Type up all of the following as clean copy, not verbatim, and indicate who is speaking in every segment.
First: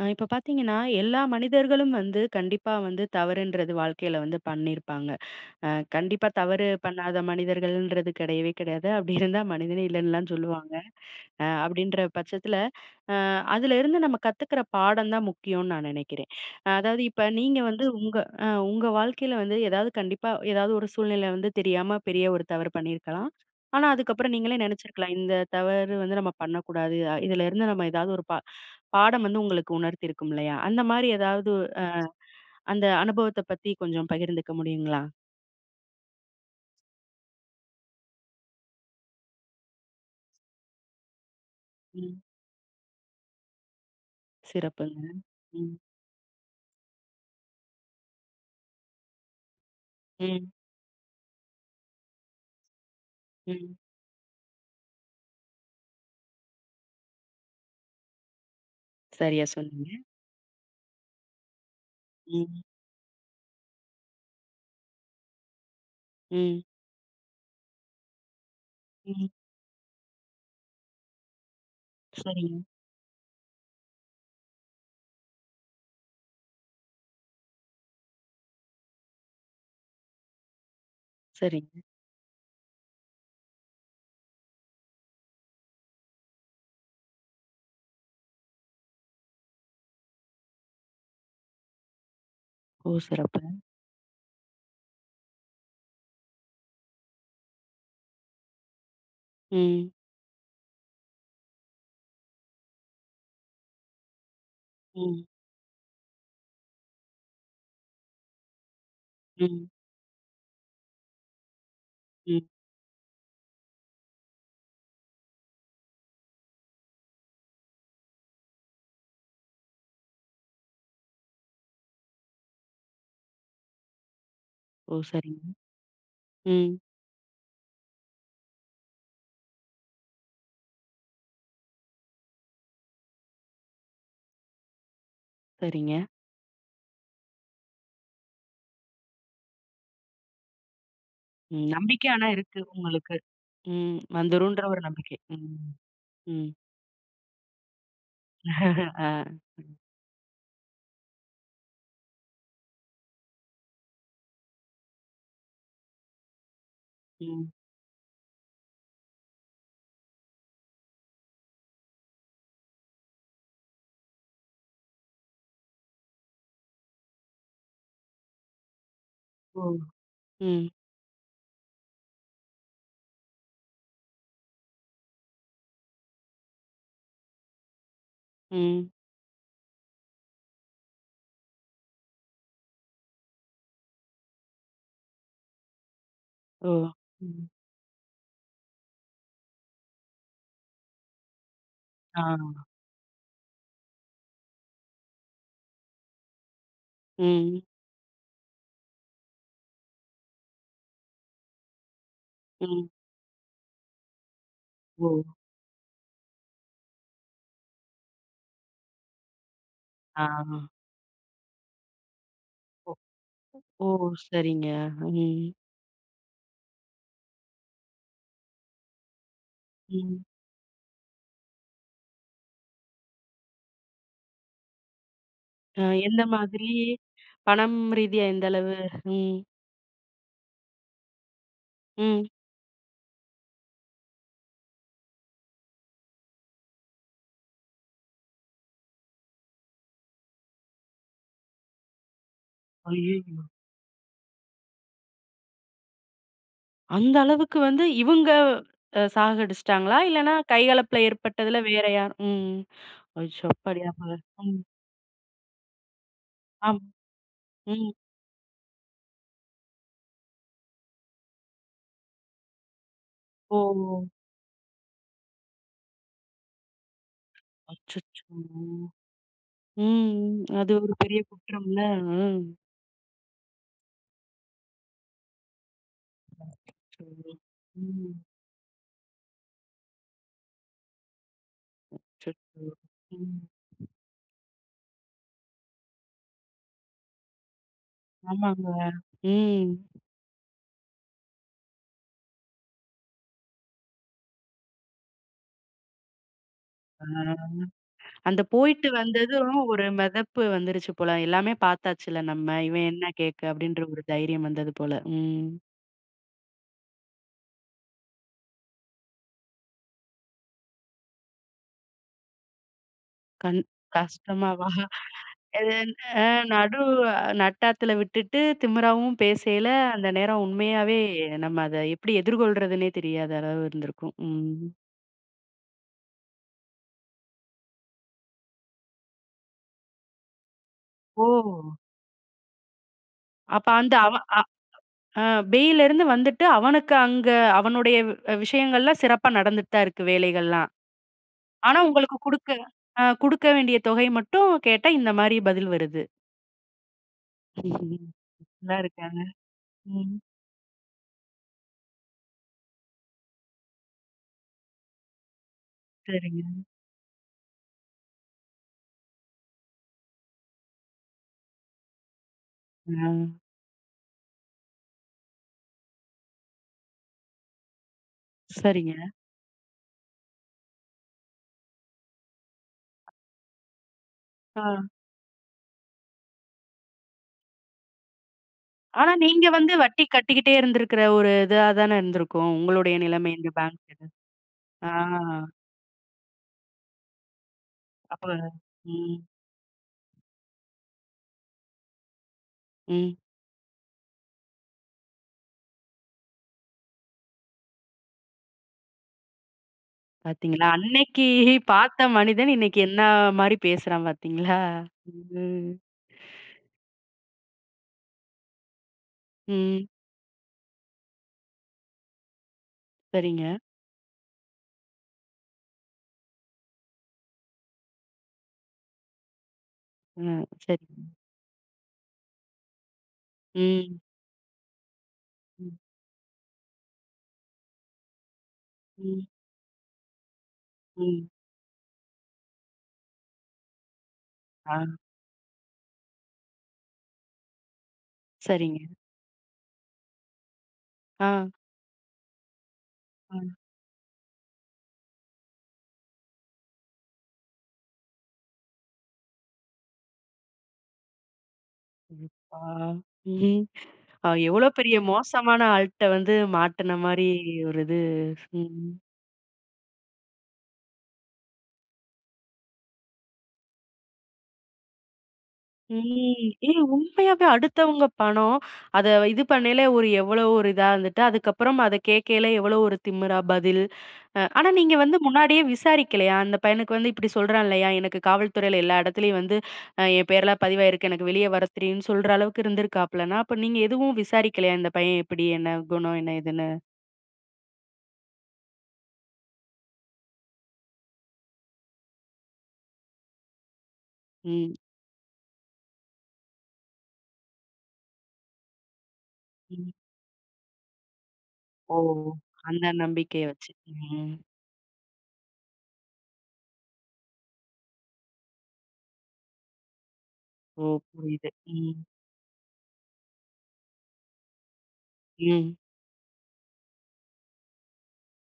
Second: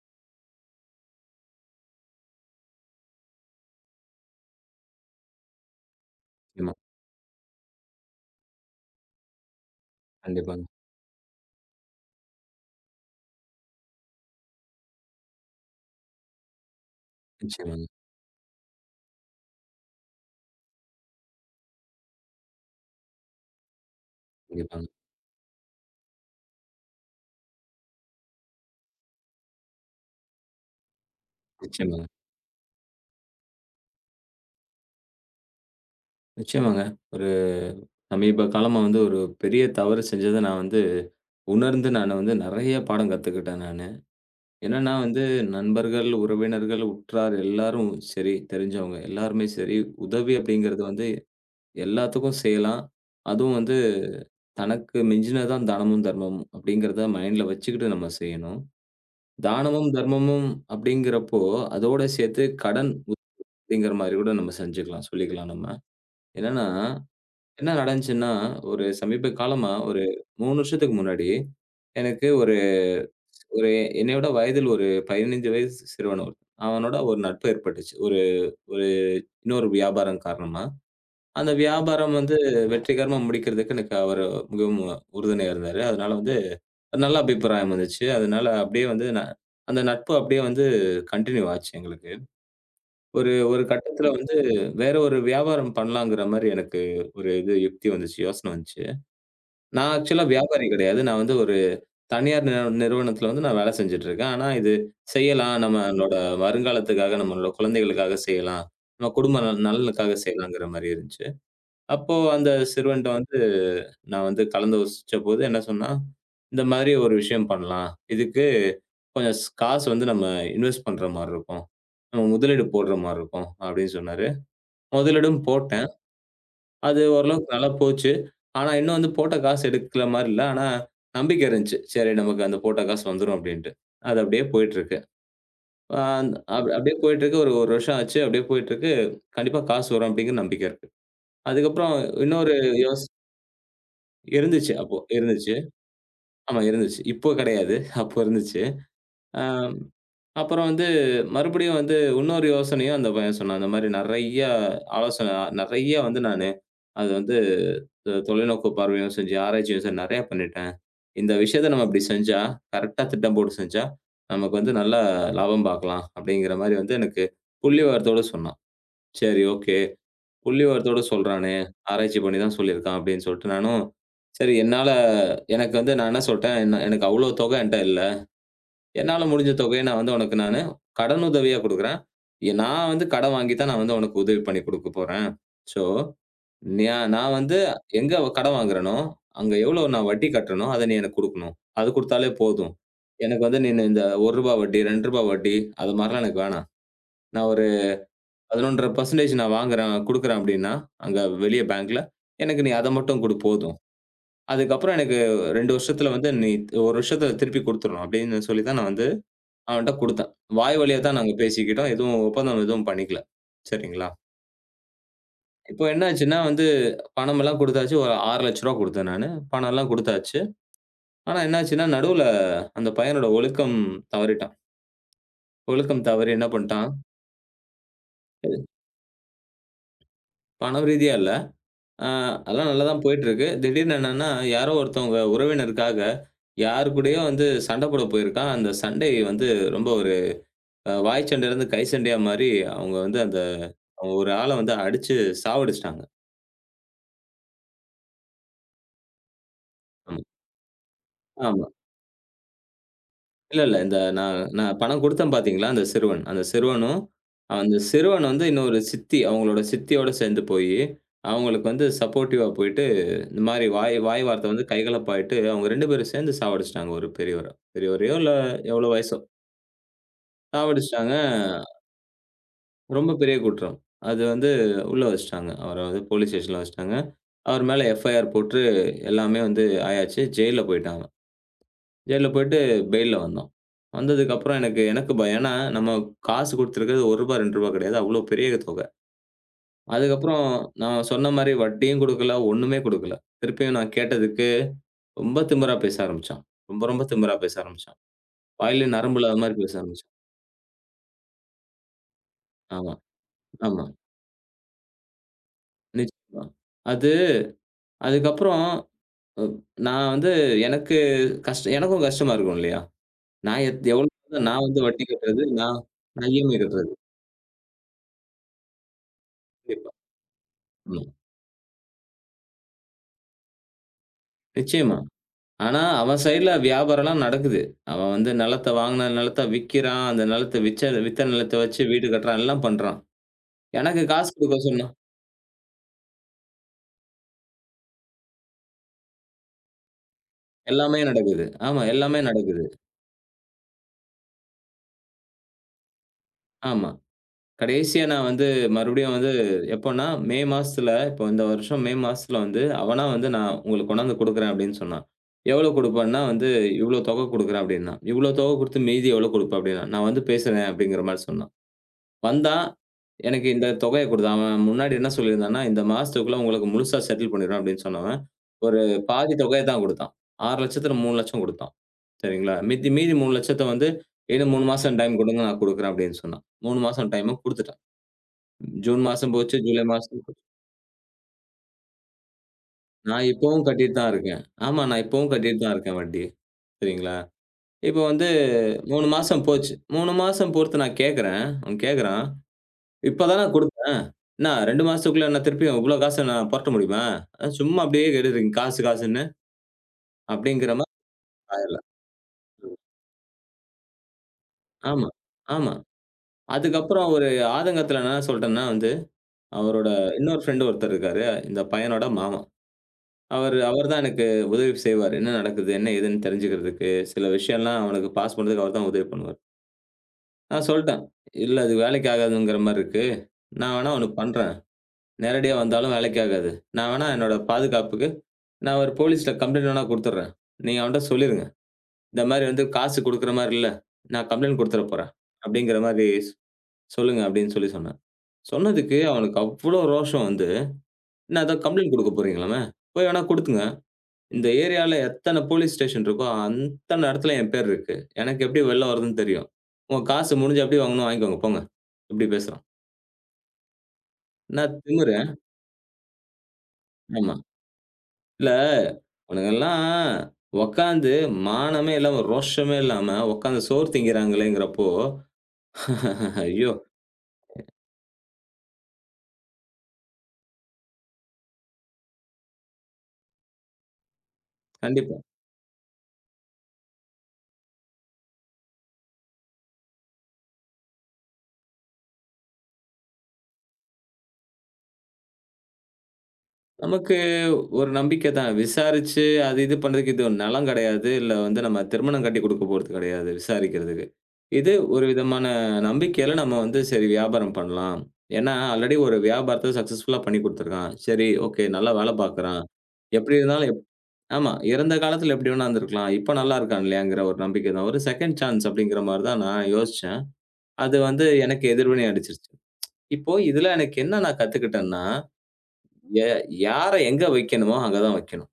Speaker 1: இப்ப பார்த்தீங்கன்னா, எல்லா மனிதர்களும் வந்து கண்டிப்பா வந்து தவறுன்றது வாழ்க்கையில வந்து பண்ணியிருப்பாங்க. அ கண்டிப்பா தவறு
Speaker 2: நிச்சயமா.
Speaker 1: பண்ணாத மனிதர்கள்ன்றது கிடையவே கிடையாது. அப்படி இருந்தா மனிதனே இல்லன்னுலாம்
Speaker 2: கண்டிப்பாங்க.
Speaker 1: சொல்லுவாங்க. அப்படின்ற பட்சத்துல, அ அதிலிருந்து நம்ம கத்துக்கிற பாடம் தான் முக்கியம்னு நான் நினைக்கிறேன். அதாவது இப்ப நீங்க வந்து
Speaker 2: நிச்சயமாங்க.
Speaker 1: உங்க வாழ்க்கையில வந்து ஏதாவது கண்டிப்பா ஏதாவது ஒரு சூழ்நிலை வந்து தெரியாம பெரிய ஒரு தவறு பண்ணியிருக்கலாம். ஆனா, அதுக்கப்புறம் நீங்களே
Speaker 2: கண்டிப்பாங்க.
Speaker 1: நினைச்சிருக்கலாம். இந்த தவறு வந்து நம்ம பண்ணக்கூடாது. இதிலிருந்து நம்ம ஏதாவது ஒரு பாடம் வந்து உங்களுக்கு உணர்த்தியிருக்கும் இல்லையா? அந்த மாரி ஏதாவது அ
Speaker 2: நிச்சயமாங்க.
Speaker 1: அந்த அனுபவத்த பத்தி கொஞ்சம் பகிர்ந்துக்க முடியுங்களா?
Speaker 2: நிச்சயமாங்க. ஒரு சமீப காலமா வந்து ஒரு பெரிய தவறு செஞ்சத நான் வந்து உணர்ந்து நானு
Speaker 1: ம்.
Speaker 2: வந்து நெறைய பாடம் கத்துக்கிட்டேன் நானு. என்னன்னா
Speaker 1: சிறப்புங்க.
Speaker 2: வந்து
Speaker 1: ம்.
Speaker 2: நண்பர்கள், உறவினர்கள், உற்றார் எல்லாரும் சரி, தெரிஞ்சவங்க எல்லாருமே சரி, உதவி
Speaker 1: ம்.
Speaker 2: அப்படிங்கிறது வந்து எல்லாத்துக்கும் செய்யலாம். அதுவும்
Speaker 1: ம்.
Speaker 2: வந்து தனக்கு மிஞ்சினதான் தானமும், தர்மமும் அப்படிங்கிறத மைண்ட்ல வச்சுக்கிட்டு நம்ம செய்யணும்.
Speaker 1: சரியா
Speaker 2: தானமும்,
Speaker 1: சொன்னீங்க.
Speaker 2: தர்மமும் அப்படிங்கிறப்போ, அதோட சேர்த்து
Speaker 1: ம்.
Speaker 2: கடன் அப்படிங்கிற மாரி கூட நம்ம செஞ்சுக்கலாம், சொல்லிக்கலாம் நம்ம.
Speaker 1: ம்.
Speaker 2: என்னன்னா, என்ன நடந்துச்சுன்னா, ஒரு
Speaker 1: ம்.
Speaker 2: சமீப காலமா ஒரு 3 வருஷத்துக்கு முன்னாடி, எனக்கு ஒரு
Speaker 1: சரிங்க.
Speaker 2: ஒரு என்னை விட வயதில் ஒரு 15 வயசு சிறுவன் அவனோட ஒரு நட்பு ஏற்பட்டுச்சு. ஒரு ஒரு இன்னொரு வியாபாரம் காரணமா. அந்த
Speaker 1: சரிங்க.
Speaker 2: வியாபாரம் வந்து வெற்றிகரமா முடிக்கிறதுக்கு எனக்கு அவரு மிகவும் உறுதுணையா இருந்தாரு. அதனால வந்து நல்ல அபிப்பிராயம் வந்துச்சு. அதனால அப்படியே வந்து அந்த நட்பு அப்படியே வந்து கன்டின்யூ ஆச்சு எங்களுக்கு.
Speaker 1: ஓ!
Speaker 2: ஒரு
Speaker 1: சிறப்பு.
Speaker 2: ஒரு கட்டத்தில வந்து வேற ஒரு வியாபாரம் பண்ணலாங்கிற மாரி எனக்கு ஒரு இது யுக்தி வந்துச்சு, யோசனை வந்துச்சு.
Speaker 1: ம்,
Speaker 2: நான் ஆக்சுவலா வியாபாரி கிடையாது. நான் வந்து ஒரு தனியார் நிறுவனத்தில வந்து நான் வேலை செஞ்சுட்டு இருக்கேன். ஆனா இது
Speaker 1: ம்,
Speaker 2: செய்யலாம். நம்மளோட வருங்காலத்துக்காக, நம்மளோட குழந்தைகளுக்காக செய்யலாம். நம்ம குடும்ப
Speaker 1: ம்,
Speaker 2: நலனுக்காக செய்யலாங்கிற மாரி இருந்துச்சு. அப்போ
Speaker 1: ம்.
Speaker 2: அந்த சிறுவன்ட்ட வந்து நான் வந்து கலந்தோசிச்சபோது என்ன சொன்னா, "இந்த மாரி ஒரு விஷயம் பண்ணலாம். இதுக்கு கொஞ்சம் காசு வந்து நம்ம இன்வெஸ்ட் பண்ற மாரி இருக்கும். நம்ம முதலீடு போடுற மாரி இருக்கும்." அப்படின்னு சொன்னாரு.
Speaker 1: ஓ!
Speaker 2: முதலீடும்
Speaker 1: சரிங்க.
Speaker 2: போட்டேன்.
Speaker 1: ம்.
Speaker 2: அது ஓரளவுக்கு நல்லா போச்சு. ஆனா, இன்னும் வந்து போட்ட காசு எடுக்கல மாரி இல்ல. ஆனா, நம்பிக்கை இருந்துச்சு. சரி நமக்கு அந்த போட்ட காசு வந்துரும் அப்டின்ட்டு. அது அப்டியே போயிட்டுருக்கு.
Speaker 1: சரிங்க.
Speaker 2: அ அப் அப்டியே போயிட்டுருக்கு. ஒரு 1 வருஷம் ஆச்சு. அப்டியே போயிட்டுருக்கு. கண்டிப்பா காசு வரும் அப்டிங்கிற நம்பிக்கை இருக்கு.
Speaker 1: ம்.
Speaker 2: அதுக்கப்புறம்
Speaker 1: நம்பிக்கை ஆனா
Speaker 2: இன்னொரு
Speaker 1: இருக்கு
Speaker 2: யோஸ்
Speaker 1: உங்களுக்கு. ம். வந்துரும்ன்ற
Speaker 2: இருந்துச்சு
Speaker 1: ஒரு
Speaker 2: அப்போ
Speaker 1: நம்பிக்கை.
Speaker 2: இருந்துச்சு.
Speaker 1: ம், ம்.
Speaker 2: ஆமா இருந்துச்சு. இப்போ கெடையாது. அப்போ இருந்துச்சு.
Speaker 1: ஆ.
Speaker 2: அ அப்புறம் வந்து மறுபடியும் வந்து இன்னொரு யோசனையும் அந்த பையன் சொன்னான். அந்த மாரி நெறைய ஆலோசனை நெறைய வந்து நானு அது வந்து
Speaker 1: ம்.
Speaker 2: தொலைநோக்கு பார்வையும் செஞ்சு, ஆராய்ச்சியும் செஞ்சு நெறையா பண்ணிட்டேன். இந்த விஷயத்த நம்ம இப்படி செஞ்சா, கரெக்ட்டா திட்டம் போட்டு செஞ்சா, நமக்கு வந்து நல்லா லாபம் பார்க்கலாம். அப்படிங்கிற மாரி வந்து எனக்கு புள்ளிவிவரத்தோட சொன்னான். சரி
Speaker 1: ஓ!
Speaker 2: ஓகே.
Speaker 1: ம்,
Speaker 2: புள்ளிவிவரத்தோட சொல்றானே, ஆராய்ச்சி பண்ணி தான் சொல்லியிருக்கான் அப்படின்னு சொல்லிட்டு நானும், சரி என்னால எனக்கு வந்து நான் என்ன சொல்ட்டேன், எனக்கு அவ்வளோ தொகை என்ட்ட இல்ல.
Speaker 1: ம்.
Speaker 2: என்னால முடிஞ்ச தொகைய நான் வந்து உனக்கு நானு கடனுதவியா குடுக்குறேன். நான் வந்து கடன் வாங்கி தான் நான் வந்து உனக்கு உதவி பண்ணி குடுக்கப் போறேன். சோ
Speaker 1: ஓ!
Speaker 2: நான்
Speaker 1: ம்.
Speaker 2: வந்து எங்க கடன் வாங்குறேனோ, அங்க எவ்வளோ நான் வட்டி கட்டுறேனோ, அத நீ எனக்கு குடுக்கணும். அது
Speaker 1: ஆ.
Speaker 2: குடுத்தாலே போதும். எனக்கு வந்து நீனு இந்த ரூ. 1 வட்டி, ரூ. 2 வட்டி அது மாரிலாம் எனக்கு வேணாம். நான்
Speaker 1: ம்,
Speaker 2: ஒரு 11 1/2% நான் வாங்குறேன், குடுக்குறேன் அப்டின்னா, அங்க வெளிய பேங்க்ல, எனக்கு நீ
Speaker 1: ம்.
Speaker 2: அத மட்டும் குடு போதும். அதுக்கப்புறம்
Speaker 1: ஓ!
Speaker 2: எனக்கு 2 வருஷத்துல வந்து நீ 1 வருஷத்துல திருப்பி குடுத்துறணும் அப்டின்னு சொல்லி தான் நான் வந்து அவன்ட்ட
Speaker 1: ஆ.
Speaker 2: குடுத்தேன். வாய் வழியா தான் நாங்க பேசிக்கிட்டோம். எதுவும் ஒப்பந்தம் எதுவும்
Speaker 1: ஓ,
Speaker 2: பண்ணிக்கல.
Speaker 1: ஓ!
Speaker 2: சரிங்களா?
Speaker 1: சரிங்க. ம்,
Speaker 2: இப்போ என்ன ஆச்சுன்னா வந்து பணமெல்லாம் குடுத்தாச்சு. ஒரு ரூ. 6,00,000 குடுத்தேன் நானு. பணம்லாம்
Speaker 1: ம்.
Speaker 2: குடுத்தாச்சு. ஆனா என்னாச்சுன்னா, நடுவுல அந்த பையனோட ஒழுக்கம் தவறிட்டான்.
Speaker 1: அ
Speaker 2: ஒழுக்கம்
Speaker 1: எந்த
Speaker 2: தவறி என்ன
Speaker 1: மாதிரி?
Speaker 2: பண்ட்டான்,
Speaker 1: பணம் ரீதியா எந்த அளவு? ம்,
Speaker 2: பணம் ரீதியா இல்ல. அ
Speaker 1: ம்.
Speaker 2: அதெல்லாம் நல்லா தான் போயிட்டுருக்கு. திடீர்னு என்னன்னா, யாரோ ஒருத்தவங்க உறவினருக்காக யார் கூடயோ வந்து சண்ட போட போயிருக்கான். அந்த சண்டை வந்து ரொம்ப ஒரு வாய் சண்டையிலருந்து கை சண்டையா மாறி, அவங்க வந்து
Speaker 1: ஐயயோ!
Speaker 2: அந்த ஒரு ஆள வந்து அடிச்சு சாவடிச்சுட்டாங்க.
Speaker 1: அந்த அளவுக்கு வந்து இவுங்க சாகடிச்சுட்டாங்களா?
Speaker 2: ஆமா.
Speaker 1: இல்லன்னா கைகலப்புல ஏற்பட்டதுல
Speaker 2: ஆமா.
Speaker 1: வேற யார்? ம். அச்சோ!
Speaker 2: இல்ல, இல்ல.
Speaker 1: அப்படியா?
Speaker 2: இந்த நான்
Speaker 1: ம்.
Speaker 2: நான் பணம் குடுத்தேன் பார்த்தீங்களா? அந்த சிறுவன். அந்த
Speaker 1: ஆம்.
Speaker 2: சிறுவனும் அந்த
Speaker 1: ம்.
Speaker 2: சிறுவன் வந்து இன்னொரு சித்தி, அவங்களோட சித்தியோட சேர்ந்து போயி, அவங்களுக்கு வந்து சப்போர்ட்டிவா போயிட்டு, இந்த
Speaker 1: ஓ!
Speaker 2: மாரி வாய் வாய் வார்த்தை வந்து கைகலப்பாயிட்டு, அவங்க 2 பேரும் சேர்ந்து சாவடிச்சுட்டாங்க ஒரு பெரியவர. பெரியவரையோ
Speaker 1: அச்சச்சோ!
Speaker 2: இல்ல எவ்வளோ வயசோ!
Speaker 1: ம். அது ஒரு பெரிய
Speaker 2: சாவடிச்சுட்டாங்க.
Speaker 1: குற்றம்ல. ம்.
Speaker 2: ரொம்ப பெரிய குற்றம். அது வந்து உள்ள வச்சுட்டாங்க. அவர வந்து போலீஸ் ஸ்டேஷன்ல வச்சுட்டாங்க.
Speaker 1: சரி.
Speaker 2: அவர் மேல
Speaker 1: ம்.
Speaker 2: எஃப்ஐஆர் போட்டு எல்லாமே வந்து ஆயாச்சு. ஜெயில்ல போயிட்டாங்க. ஜெயில்ல போயிட்டு
Speaker 1: அச்சச்சோ!
Speaker 2: பெயில்ல
Speaker 1: ம்.
Speaker 2: வந்தோம். வந்ததுக்கப்புறம் எனக்கு எனக்கு பயம். ஏன்னா, நம்ம காசு குடுத்துருக்கிறது ரூ. 1 ரூ. 2 கிடையாது. அவ்ளோ பெரிய
Speaker 1: ஆமாங்க.
Speaker 2: தொகை.
Speaker 1: ம்.
Speaker 2: அதுக்கப்புறம் நான் சொன்ன மாரி வட்டியும் குடுக்கல, ஒண்ணுமே குடுக்கல. திருப்பியும் நான் கேட்டதுக்கு ரொம்ப திமிரா பேச ஆரம்பிச்சான். ரொம்ப, ரொம்ப
Speaker 1: ஆ.
Speaker 2: திமிரா பேச ஆரம்பிச்சான்.
Speaker 1: அந்த
Speaker 2: வாயிலே
Speaker 1: போயிட்டு
Speaker 2: நரம்பு இல்லாத
Speaker 1: வந்ததும்
Speaker 2: மாரி பேச
Speaker 1: ஒரு
Speaker 2: ஆரம்பிச்சான்.
Speaker 1: மிதப்பு வந்துருச்சு போல. எல்லாமே பார்த்தாச்சுல நம்ம. இவன்
Speaker 2: ஆமா,
Speaker 1: என்ன கேக்க? அப்படின்ற
Speaker 2: ஆமா.
Speaker 1: ஒரு தைரியம் வந்தது போல. ம்.
Speaker 2: நிச்சயமா. அது அதுக்கப்புறம் அ நான் வந்து எனக்கு எனக்கும் கஷ்டமா இருக்கும் இல்லையா?
Speaker 1: கண்
Speaker 2: நான் எவ்வளோ
Speaker 1: கஷ்டமா
Speaker 2: நான் வந்து வட்டி கட்டுறது,
Speaker 1: அது
Speaker 2: நான்
Speaker 1: அ
Speaker 2: நான் இஎம்ஐ
Speaker 1: நடு
Speaker 2: கட்டுறது.
Speaker 1: நட்டாத்துல விட்டுட்டு திமிராவும் பேசையில,
Speaker 2: கண்டிப்பா.
Speaker 1: அந்த நேரம் உண்மையாவே
Speaker 2: ம்.
Speaker 1: நம்ம அத எப்படி எதிர்கொள்றதுன்னே தெரியாத அளவு இருந்திருக்கும். ம்.
Speaker 2: நிச்சயமா. ஆனா, அவன் சைடுல வியாபாரம்லாம் நடக்குது. அவன் வந்து நிலத்த வாங்குன நிலத்த விக்கிறான். அந்த நிலத்த வித்த
Speaker 1: ஓ!
Speaker 2: நிலத்த வச்சு வீடு கட்டுறான். எல்லாம் பண்றான்.
Speaker 1: அப்ப அந்த
Speaker 2: எனக்கு
Speaker 1: அவ
Speaker 2: காசு
Speaker 1: அ
Speaker 2: குடுக்க சொன்னா
Speaker 1: அ வெளியிலருந்து வந்துட்டு அவனுக்கு அங்க அவனுடைய விஷயங்கள்லாம் சிறப்பா நடந்துட்டு தான் இருக்கு வேலைகள்லாம்.
Speaker 2: எல்லாமே நடக்குது.
Speaker 1: ஆனா
Speaker 2: ஆமா,
Speaker 1: உங்களுக்கு
Speaker 2: எல்லாமே
Speaker 1: குடுக்க
Speaker 2: நடக்குது.
Speaker 1: அ குடுக்க வேண்டிய தொகை மட்டும் கேட்டா இந்த மாரி பதில் வருது.
Speaker 2: ஆமா. கடைசியா நான் வந்து
Speaker 1: நல்லா
Speaker 2: மறுபடியும்
Speaker 1: இருக்காங்க.
Speaker 2: வந்து எப்பன்னா,
Speaker 1: ம்.
Speaker 2: மே மாசத்துல இப்போ இந்த வருஷம் மே மாசத்துல வந்து அவனா வந்து நான் உங்களுக்கு கொண்டாந்து குடுக்குறேன் அப்படின்னு சொன்னான். எவ்வளோ குடுப்பேன்னா வந்து,
Speaker 1: சரிங்க.
Speaker 2: "இவ்வளோ தொகை குடுக்குறேன்" அப்படின்னான். "இவ்வளோ தொகை குடுத்து மீதி எவ்வளோ குடுப்ப?" அப்படின்னா. "நான் வந்து பேசுறேன்" அப்படிங்கிற மாரி சொன்னான். வந்தான்,
Speaker 1: ஆ.
Speaker 2: எனக்கு இந்த தொகைய குடுத்தான். அவன் முன்னாடி என்ன சொல்லியிருந்தான்னா, "இந்த மாசத்துக்குள்ள உங்களுக்கு முழுசா செட்டில் பண்ணிருவேன்" அப்படின்னு சொன்னவன், ஒரு
Speaker 1: சரிங்க.
Speaker 2: பாதி தொகைய தான் குடுத்தான். 6,00,000 3,00,000 குடுத்தான். சரிங்களா? மீதி 3,00,000 வந்து, "இன்னும்
Speaker 1: ஆ.
Speaker 2: 3 மாசம் டைம் குடுங்க, நான் குடுக்குறேன்" அப்படின்னு சொன்னான். 3 மாசம் டைமும் குடுத்துட்டேன். ஜூன்
Speaker 1: ஆனா,
Speaker 2: மாசம்
Speaker 1: நீங்க
Speaker 2: போச்சு,
Speaker 1: வந்து
Speaker 2: ஜூலை
Speaker 1: வட்டி
Speaker 2: மாசம் போச்சு.
Speaker 1: கட்டிக்கிட்டே இருந்திருக்கிற ஒரு இதா தானே இருந்திருக்கும். உங்களுடைய
Speaker 2: நான்
Speaker 1: நிலைமை இந்த
Speaker 2: இப்பவும்
Speaker 1: பேங்க்
Speaker 2: கட்டிட்டு
Speaker 1: இது.
Speaker 2: தான் இருக்கேன். ஆமா,
Speaker 1: ஆ.
Speaker 2: நான் இப்பவும் கட்டிட்டு தான் இருக்கேன் வட்டி. சரிங்களா? இப்ப
Speaker 1: அப்ப
Speaker 2: வந்து 3
Speaker 1: ம்,
Speaker 2: மாசம் போச்சு. 3 மாசம் பொறுத்து நான் கேட்கிறேன். அவன் கேட்குறான்.
Speaker 1: ம்.
Speaker 2: இப்ப தான குடுத்தேன். என்ன 2 மாசத்துக்குள்ள என்ன திருப்பியும் இவ்ளோ காச நான் புரட்ட முடியுமா? சும்மா அப்டியே கேட்டுட்டுருக்கீங்க காசு, காசுன்னு.
Speaker 1: பார்த்தீங்களா?
Speaker 2: அப்டிங்கிற மாரி
Speaker 1: அன்னைக்கு
Speaker 2: ஆயிரலாம்.
Speaker 1: பார்த்த மனிதன் இன்னைக்கு என்ன மாரி பேசுறான் பார்த்தீங்களா?
Speaker 2: ஆமா,
Speaker 1: ம்,
Speaker 2: ஆமா. அதுக்கப்புறம் ஒரு ஆதங்கத்துல நான் என்ன சொல்ட்டேன்னா வந்து,
Speaker 1: ம்.
Speaker 2: அவரோட இன்னொரு ஃப்ரெண்ட் ஒருத்தர் இருக்காரு. இந்த பையனோட மாமா.
Speaker 1: சரிங்க.
Speaker 2: அவர் தான் எனக்கு உதவி செய்வாரு. என்ன நடக்குது? என்ன ஏதுன்னு தெரிஞ்சுக்கிறதுக்கு. சில விஷயம்லாம் அவனுக்கு பாஸ் பண்றதுக்கு அவர் தான் உதவி பண்ணுவாரு.
Speaker 1: அ
Speaker 2: நான்
Speaker 1: சரி.
Speaker 2: சொல்ட்டேன். இல்ல அது வேலைக்கு ஆகாதுங்கிற மாரி இருக்கு. நான் வேணா
Speaker 1: ம்,
Speaker 2: உனக்கு பண்றேன். நேரடியா
Speaker 1: ம்,
Speaker 2: வந்தாலும் வேலைக்கு ஆகாது. நான் வேணா என்னோட பாதுகாப்புக்கு, நான் ஒரு
Speaker 1: ம்,
Speaker 2: போலீஸ்ல கம்ப்ளைண்ட் வேணா குடுத்துடுறேன். நீங்க அவன்ட்ட
Speaker 1: ம்.
Speaker 2: சொல்லிருங்க. இந்த மாரி வந்து காசு குடுக்குற மாரி இல்ல. நான் கம்ப்ளைண்ட்
Speaker 1: ஆ,
Speaker 2: குடுத்துற போறேன். அப்படிங்கிற மாரி சொல்லுங்க அப்படின்னு சொல்லி சொன்னேன்.
Speaker 1: சரிங்க.
Speaker 2: சொன்னதுக்கு அவனுக்கு அவ்ளோ ரோஷம் வந்து,
Speaker 1: ஆ,
Speaker 2: "என்ன அதான் கம்ப்ளைண்ட் குடுக்க போறீங்களாமே? போய் வேணா
Speaker 1: ஆ.
Speaker 2: குடுத்துங்க. இந்த ஏரியால எத்தன போலீஸ் ஸ்டேஷன் இருக்கோ, அத்தன இடத்துல என் பேர் இருக்கு. எனக்கு எப்படி வெளில வருதுன்னு தெரியும். உங்க காசு முடிஞ்சா எப்படி வாங்கணுமோ வாங்கிக்கோங்க போங்க." இப்படி
Speaker 1: எப்பா!
Speaker 2: பேசுறான்.
Speaker 1: ம். எவ்வளோ
Speaker 2: நான்
Speaker 1: பெரிய
Speaker 2: திமிரு.
Speaker 1: மோசமான ஆள்ட்ட வந்து மாட்டுன மாரி
Speaker 2: ஆமா.
Speaker 1: ஒரு இது.
Speaker 2: இல்ல,
Speaker 1: ம்.
Speaker 2: அவனுங்கலாம் உட்காந்து மானமே இல்லாம, ரோஷமே இல்லாம உட்காந்து சோறு திங்கிறாங்களேங்கிறப்போ,
Speaker 1: ம்.
Speaker 2: ஐயோ!
Speaker 1: ஏய், உண்மையாவே அடுத்தவங்க பணம், அத இது பண்ணயில ஒரு எவ்வளோ ஒரு இதா இருந்துட்டு, அதுக்கப்புறம் அத கேட்கயில எவ்வளோ ஒரு திமிரா பதில். ஆனா நீங்க
Speaker 2: கண்டிப்பா.
Speaker 1: வந்து முன்னாடியே விசாரிக்கலையா? அந்த பையனுக்கு வந்து இப்டி சொல்றான் இல்லையா? எனக்கு காவல்துறையில எல்லா இடத்துலயும் வந்து என் பேர்லாம் பதிவாயிருக்கு. எனக்கு வெளிய வர தெரியும்னு சொல்ற அளவுக்கு இருந்திருக்காப்லன்னா, அப்ப நீங்க எதுவும் விசாரிக்கலையா? இந்த பையன் எப்டி? என்ன குணம்? என்ன ஏதுன்னு?
Speaker 2: நமக்கு ஒரு நம்பிக்கை தான். விசாரிச்சு அது இது பண்றதுக்கு இது நிலம் கிடையாது. இல்ல வந்து நம்ம திருமணம் கட்டி குடுக்க போறது கிடையாது, விசாரிக்கிறதுக்கு. இது
Speaker 1: ம்.
Speaker 2: ஒரு விதமான நம்பிக்கையில நம்ம வந்து சரி வியாபாரம் பண்ணலாம். ஏன்னா, ஆல்ரெடி ஒரு வியாபாரத்த
Speaker 1: ம்.
Speaker 2: சக்சஸ்ஃபுல்லா பண்ணி குடுத்துருக்கான். சரி, ஓகே. நல்லா
Speaker 1: ஓ!
Speaker 2: வேலை பார்க்குறான்.
Speaker 1: அந்த
Speaker 2: எப்படி
Speaker 1: நம்பிக்கைய வச்சு.
Speaker 2: இருந்தாலும்
Speaker 1: ம்.
Speaker 2: ஆமா. இறந்த காலத்துல எப்படி வேணா இருந்திருக்கலாம். இப்ப நல்லா இருக்கான் இல்லையாங்கிற ஒரு நம்பிக்கை தான். ஒரு செகண்ட் சான்ஸ் அப்படிங்கிற மாரி தான் நான் யோசிச்சேன்.
Speaker 1: ஓ!
Speaker 2: அது வந்து
Speaker 1: புரியுது.
Speaker 2: எனக்கு
Speaker 1: ம்.
Speaker 2: எதிர்வினை அடிச்சிருச்சு. இப்போ இதுல எனக்கு என்ன நான் கத்துக்கிட்டேன்னா,
Speaker 1: ம்.
Speaker 2: எ யார எங்க வைக்கணுமோ அங்க தான் வைக்கணும்.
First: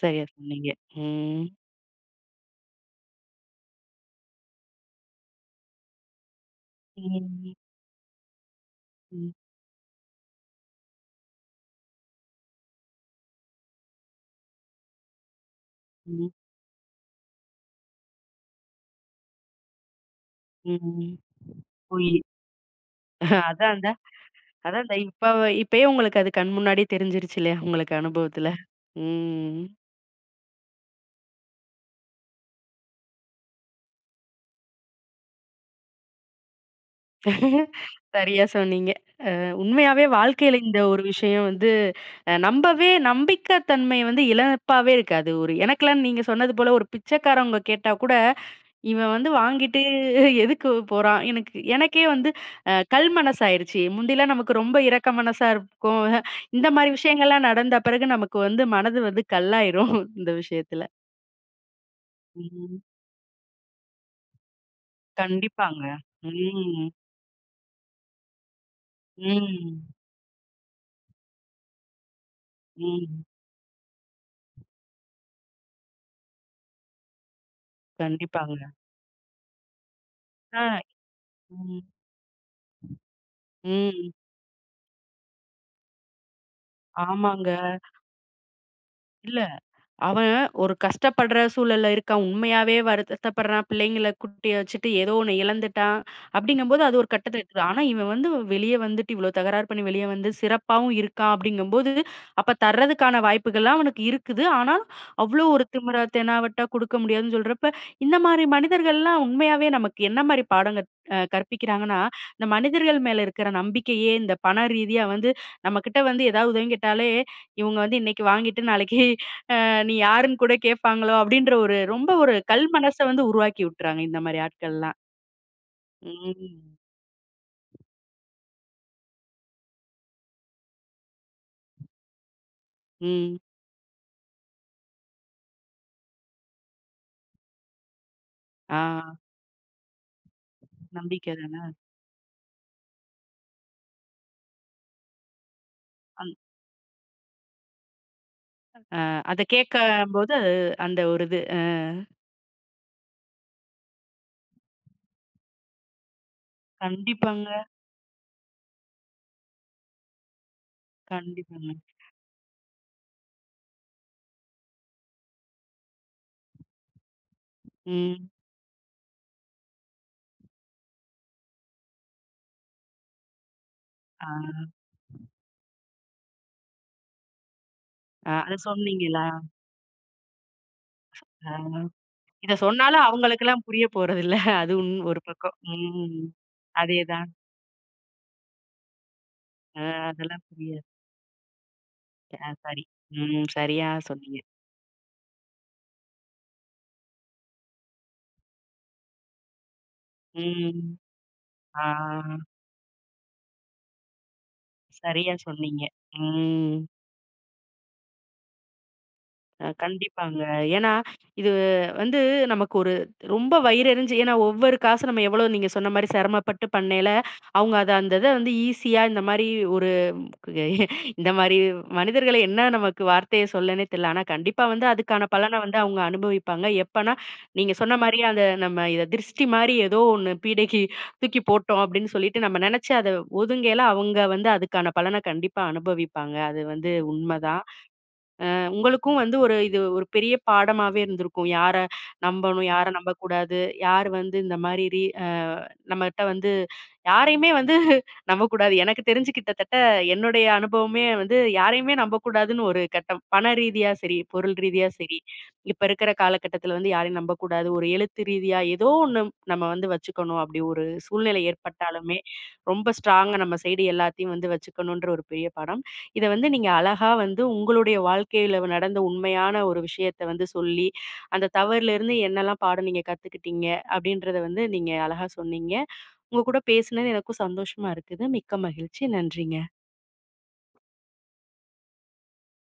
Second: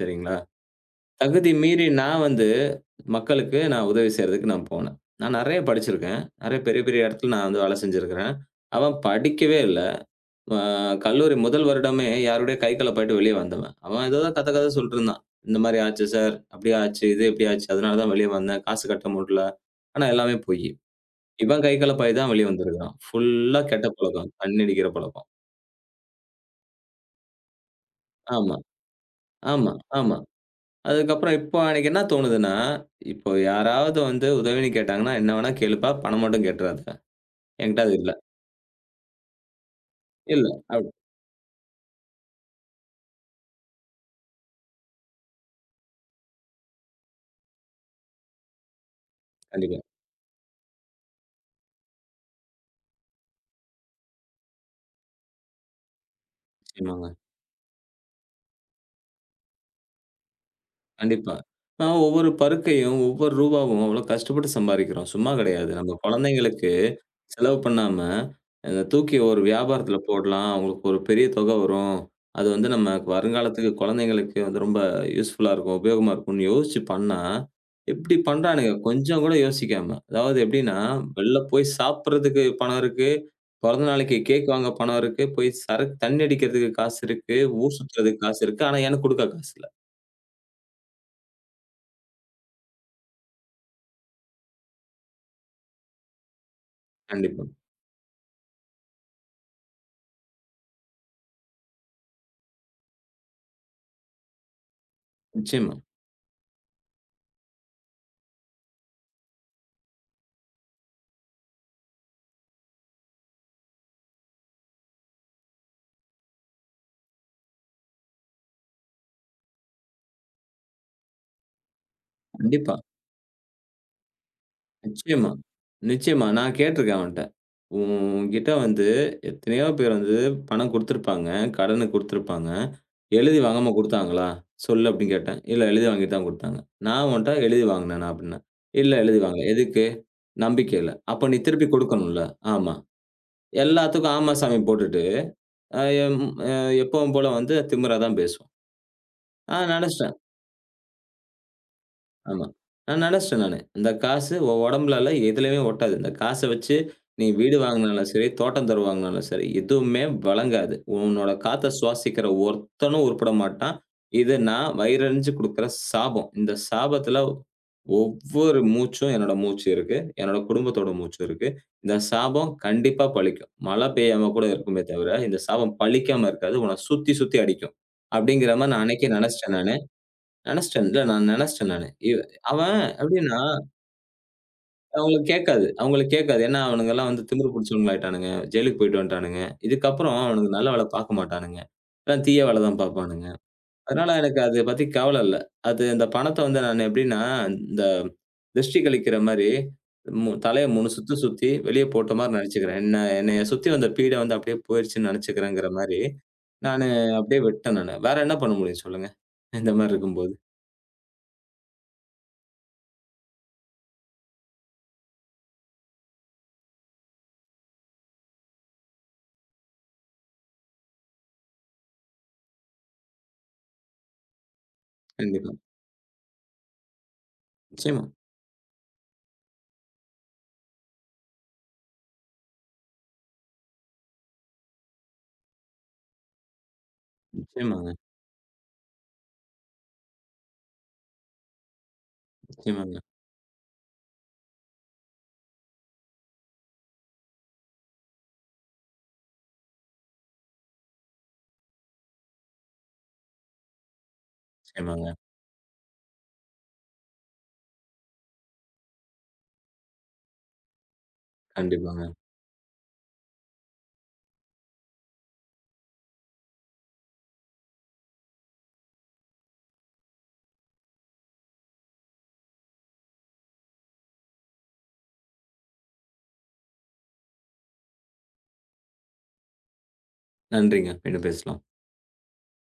Speaker 1: சரியா சொன்னீங்க. ம்.
Speaker 2: தகுதி மீறி நான் வந்து மக்களுக்கு நான் உதவி செய்றதுக்கு நான் போனேன். நான் நெறைய படிச்சிருக்கேன். நெறைய பெரிய பெரிய இடத்துல நான்
Speaker 1: ம்.
Speaker 2: வந்து வேலை செஞ்சிருக்கிறேன். அவன்
Speaker 1: ம்.
Speaker 2: படிக்கவே இல்ல. அ கல்லூரி முதல் வருடமே யாரோடயோ கை கலப்பாயிட்டு வெளிய வந்துருவேன். அவன் ஏதேதோ கத கத சொல்லிட்டுருந்தான். இந்த மாரி ஆச்சு
Speaker 1: ம்.
Speaker 2: சார், அப்படி ஆச்சு, இது இப்படி ஆச்சு. அதனால தான் வெளிய வந்தேன். காசு கட்ட முடியல. ஆனா எல்லாமே பொய்யி.
Speaker 1: ம்.
Speaker 2: இவன் கை
Speaker 1: போயி
Speaker 2: கலப்பாயி தான் வெளிய வந்திருக்கான். ஃபுல்லா கெட்ட
Speaker 1: அதான்டா,
Speaker 2: பழக்கம். தண்ணி அடிக்கிற
Speaker 1: அதான்டா. இப்ப
Speaker 2: பழக்கம்.
Speaker 1: இப்பயே உங்களுக்கு அது கண் முன்னாடியே தெரிஞ்சிருச்சு இல்லையா? உங்களுக்கு அனுபவத்துல.
Speaker 2: ஆமா,
Speaker 1: ம்.
Speaker 2: ஆமா, ஆமா. அதுக்கப்புறம் இப்போ எனக்கு என்ன தோணுதுன்னா, இப்போ யாராவது வந்து உதவின்னு கேட்டாங்கன்னா, என்ன வேணா கேளுப்பா, பணம் மட்டும் கேட்டுறாத. என்கிட்ட அது இல்ல.
Speaker 1: சரியா சொன்னீங்க. உண்மையாவே
Speaker 2: இல்ல.
Speaker 1: வாழ்க்கையில இந்த
Speaker 2: அப்
Speaker 1: ஒரு விஷயம் வந்து, அ நம்பவே நம்பிக்கை தன்மை வந்து இழப்பாவே இருக்காது. ஒரு எனக்கெல்லாம் நீங்க சொன்னது போல ஒரு பிச்சைக்காரவங்க கேட்டா கூட இவன் வந்து
Speaker 2: கண்டிப்பா.
Speaker 1: வாங்கிட்டு எதுக்கு போறான்? எனக்கே வந்து கல் மனசாயிருச்சு. முந்திலாம் நமக்கு ரொம்ப இரக்க மனசா இருக்கும். இந்த மாரி
Speaker 2: நிச்சயமாங்க.
Speaker 1: விஷயங்கள்லாம் நடந்த பிறகு நமக்கு வந்து மனது வந்து கல்லாயிரும் இந்த விஷயத்துல.
Speaker 2: கண்டிப்பா. ஆ ஒவ்வொரு
Speaker 1: ம்.
Speaker 2: பருக்கையும், ஒவ்வொரு ரூபாவும் அவ்ளோ கஷ்டப்பட்டு சம்பாரிக்கிறோம். சும்மா கிடையாது.
Speaker 1: கண்டிப்பாங்க.
Speaker 2: நம்ம குழந்தைங்களுக்கு
Speaker 1: ம்.
Speaker 2: செலவு பண்ணாம, அத தூக்கி ஒரு
Speaker 1: ம்.
Speaker 2: வியாபாரத்துல போடலாம். அவங்களுக்கு ஒரு பெரிய தொகை வரும். அது வந்து நம்ம
Speaker 1: ம்.
Speaker 2: வருங்காலத்துக்கு குழந்தைங்களுக்கு வந்து ரொம்ப யூஸ்ஃபுல்லா இருக்கும். உபயோகமா இருக்கும்ன்னு யோசிச்சு பண்ணா, இப்டி
Speaker 1: கண்டிப்பாங்க.
Speaker 2: பண்றானுங்க கொஞ்சம் கூட யோசிக்காம. அதாவது
Speaker 1: ஆ.
Speaker 2: எப்டின்னா, வெளில போய்
Speaker 1: ம்.
Speaker 2: சாப்பிடுறதுக்கு பணம் இருக்கு. பொறந்த
Speaker 1: ம்.
Speaker 2: நாளைக்கு கேக் வாங்க பணம் இருக்கு. போய் சரக்கு தண்ணி அடிக்கிறதுக்கு காசு இருக்கு.
Speaker 1: ஆமாங்க.
Speaker 2: ஊர் சுத்துறதுக்கு காசு இருக்கு. ஆனா எனக்கு குடுக்க
Speaker 1: இல்ல,
Speaker 2: காசு இல்ல.
Speaker 1: அவன் ஒரு கஷ்டப்படுற சூழல்ல இருக்கான். உண்மையாவே வருத்தப்படுறான். பிள்ளைங்கள குட்டிய வச்சுட்டு ஏதோ ஒண்ணு இழந்துட்டான். அப்படிங்கும்போது அது ஒரு கட்டத்துல
Speaker 2: கண்டிப்பா.
Speaker 1: இருக்குது. ஆனா இவன் வந்து வெளிய வந்துட்டு இவ்ளோ தகராறு பண்ணி வெளிய வந்து சிறப்பாவும் இருக்கான் அப்படிங்கும்போது, அப்ப தர்றதுக்கான வாய்ப்புகள்லாம் அவனுக்கு இருக்குது. ஆனா அவ்ளோ ஒரு
Speaker 2: நிச்சயமா.
Speaker 1: திமிரா, தெனாவட்டா குடுக்க முடியாதுன்னு சொல்றப்ப, இந்த மாரி மனிதர்கள்லாம் உண்மையாவே நமக்கு என்ன மாரி பாடம் கற்பிக்கிறாங்கன்னா, இந்த மனிதர்கள் மேல இருக்கிற நம்பிக்கையே இந்த பண ரீதியா வந்து நம்மகிட்ட வந்து ஏதாவது உதவி கேட்டாலே, இவங்க வந்து இன்னைக்கு வாங்கிட்டு நாளைக்கு நீ யாருன்னு கூட கேட்பாங்களோ அப்படின்ற ஒரு ரொம்ப ஒரு கல்
Speaker 2: கண்டிப்பா.
Speaker 1: மனச வந்து உருவாக்கி விட்டுறாங்க இந்த மாரி ஆட்கள்லாம்.
Speaker 2: நிச்சயமா, நிச்சயமா. நான்
Speaker 1: ம்.
Speaker 2: கேட்டுருக்கேன் அவன்ட்ட. உன்கிட்ட வந்து எத்தனையோ பேர் வந்து பணம் குடுத்துருப்பாங்க. கடனுக்கு குடுத்துருப்பாங்க.
Speaker 1: ம்.
Speaker 2: எழுதி வாங்காம குடுத்தாங்களா? சொல்லு அப்டின்னு கேட்டேன். இல்ல எழுதி வாங்கிட்டு தான் குடுத்தாங்க. நான் உன்ட்ட எழுதி வாங்கினேனா அப்டின்னேன்.
Speaker 1: ஆ.
Speaker 2: இல்ல எழுதி வாங்கல. எதுக்கு? நம்பிக்கையில. அப்ப
Speaker 1: நம்பிக்கை
Speaker 2: நீ
Speaker 1: தானே.
Speaker 2: திருப்பி குடுக்கணும்ல. ஆமா. எல்லாத்துக்கும் ஆமா சாமி போட்டுட்டு, அ எம்
Speaker 1: அந்
Speaker 2: அ எப்பவும் போல வந்து திமிரா தான் பேசுவான்.
Speaker 1: அத
Speaker 2: நான் நெனச்சுட்டேன்.
Speaker 1: கேட்கம்போது அந்த ஒரு இது.
Speaker 2: ஆமா. நான் நெனச்சுட்டேன் நானு. இந்த காசு உன் உடம்புலல எதுலயுமே ஒட்டாது. இந்த காச வச்சு நீ
Speaker 1: கண்டிப்பாங்க,
Speaker 2: வீடு வாங்குனாலும் சரி, தோட்டம் தொரவு வாங்குனாலும் சரி, எதுவுமே வழங்காது. உன்னோட
Speaker 1: கண்டிப்பாங்க.
Speaker 2: காத்த சுவாசிக்கிற ஒருத்தனும் உருப்பட மாட்டான். இது நான் வயிறறிஞ்சு குடுக்குற சாபம். இந்த சாபத்துல
Speaker 1: ம்.
Speaker 2: ஒவ்வொரு மூச்சும் என்னோட மூச்சு இருக்கு. என்னோட குடும்பத்தோட மூச்சு இருக்கு. இந்த சாபம் கண்டிப்பா பலிக்கும். மழை பெய்யாம கூட
Speaker 1: ஆ.
Speaker 2: இருக்குமே தவிர, இந்த சாபம் பலிக்காம இருக்காது. உன்ன சுத்தி, சுத்தி அடிக்கும்.
Speaker 1: ஆ,
Speaker 2: அப்டிங்கிற
Speaker 1: அத
Speaker 2: மாரி நான் அன்னைக்கே
Speaker 1: சொன்னீங்களா?
Speaker 2: நெனச்சுட்டேன் நானு. நெனச்சுட்டேன். இல்ல நான்
Speaker 1: ஆ.
Speaker 2: நெனச்சுட்டேன் நானு.
Speaker 1: இத
Speaker 2: அவன்
Speaker 1: சொன்னாலும்
Speaker 2: எப்டின்னா,
Speaker 1: அவங்களுக்கெல்லாம் புரிய போறதில்ல. அது ஒரு
Speaker 2: அவங்களுக்கு
Speaker 1: பக்கம்.
Speaker 2: கேட்காது அவங்களுக்கு
Speaker 1: ம்.
Speaker 2: கேட்காது. ஏன்னா அவனுங்கலாம் வந்து
Speaker 1: அதேதான்.
Speaker 2: திமிரு புடிச்சவங்களாயிட்டானுங்க. ஜெயிலுக்கு போயிட்டு வந்துட்டானுங்க.
Speaker 1: அ
Speaker 2: இதுக்கப்புறம்
Speaker 1: அதெல்லாம்
Speaker 2: அவனுங்க நல்ல வேல
Speaker 1: புரியாது.
Speaker 2: பார்க்க மாட்டானுங்க. எல்லாம் தீய வேல தான்
Speaker 1: சரி.
Speaker 2: பார்ப்பானுங்க.
Speaker 1: ம். சரியா
Speaker 2: அதனால
Speaker 1: சொன்னீங்க.
Speaker 2: எனக்கு அத பத்தி கவல இல்ல. அது அந்த பணத்த வந்து நான் எப்டின்னா, இந்த திருஷ்டி கழிக்கிற மாரி தலைய
Speaker 1: ம்.
Speaker 2: 3 சுத்து சுத்தி வெளிய போட்ட மாரி
Speaker 1: ஆ.
Speaker 2: நெனச்சுக்கிறேன். என்ன என்னைய சுத்தி வந்த பீட வந்து அப்டியே போயிருச்சுன்னு
Speaker 1: சரியா
Speaker 2: நெனச்சுக்கிறேங்கிற
Speaker 1: சொன்னீங்க.
Speaker 2: மாரி,
Speaker 1: ம்.
Speaker 2: நானு அப்டியே விட்டேன் நானு. வேற என்ன பண்ண முடியும் சொல்லுங்க? இந்த மாரி இருக்கும்போது.
Speaker 1: கண்டிப்பாங்க. ஏன்னா, இது வந்து நமக்கு ஒரு ரொம்ப வயிறெரிஞ்சு ஏன்னா ஒவ்வொரு காசு நம்ம எவ்வளோ நீங்க சொன்ன மாரி சிரமப்பட்டு பண்ணையில, அவங்க அத அந்த இத வந்து ஈஸியா இந்த மாரி ஒரு இந்த மாரி மனிதர்கள என்ன நமக்கு வார்த்தைய சொல்லன்னே தெரியல. ஆனா கண்டிப்பா வந்து அதுக்கான
Speaker 2: கண்டிப்பா.
Speaker 1: பலன வந்து அவங்க அனுபவிப்பாங்க. எப்பன்னா, நீங்க சொன்ன
Speaker 2: நிச்சயமா.
Speaker 1: மாரியே அந்த நம்ம இத திருஷ்டி மாரி ஏதோ ஒண்ணு பீடைக்கு தூக்கி போட்டோம் அப்படின்னு சொல்லிட்டு நம்ம நெனச்சு அத ஒதுங்கையில அவங்க வந்து அதுக்கான பலன கண்டிப்பா அனுபவிப்பாங்க. அது வந்து உண்மதான்.
Speaker 2: நிச்சயமாங்க,
Speaker 1: உங்களுக்கும் வந்து ஒரு இது ஒரு பெரிய பாடமாவே இருந்திருக்கும். யார நம்பணும், யார
Speaker 2: நிச்சயமாங்க,
Speaker 1: நம்பக்கூடாது, யார் வந்து இந்த மாரி ரி அ நம்மட்ட வந்து யாரையுமே வந்து நம்பக்கூடாது. எனக்கு தெரிஞ்சு கிட்டத்தட்ட என்னுடைய அனுபவமே வந்து யாரையுமே நம்பக்கூடாதுன்னு ஒரு கட்டம். பண ரீதியா சரி, பொருள் ரீதியா
Speaker 2: நிச்சயமாங்க.
Speaker 1: சரி, இப்ப இருக்கிற காலகட்டத்தில வந்து யாரையும் நம்பக்கூடாது. ஒரு எழுத்து ரீதியா ஏதோ ஒண்ணு நம்ம வந்து வச்சுக்கணும். அப்படி ஒரு சூழ்நிலை
Speaker 2: கண்டிப்பாங்க.
Speaker 1: ஏற்பட்டாலுமே, ரொம்ப ஸ்ட்ராங்கா நம்ம சைடு எல்லாத்தையும் வந்து வச்சுக்கணுன்ற ஒரு பெரிய பாடம். இத வந்து நீங்க அழகா வந்து உங்களுடைய வாழ்க்கையில நடந்த உண்மையான ஒரு விஷயத்த வந்து சொல்லி, அந்த தவறுலேருந்து என்னெல்லாம் பாடம் நீங்க கத்துக்கிட்டீங்க? அப்படின்றத வந்து நீங்க அழகா சொன்னீங்க. உங்க கூட பேசினது எனக்கும் சந்தோஷமா இருக்குது. மிக்க மகிழ்ச்சி. நன்றிங்க.
Speaker 2: நன்றிங்க. மீண்டும் பேசலாம்.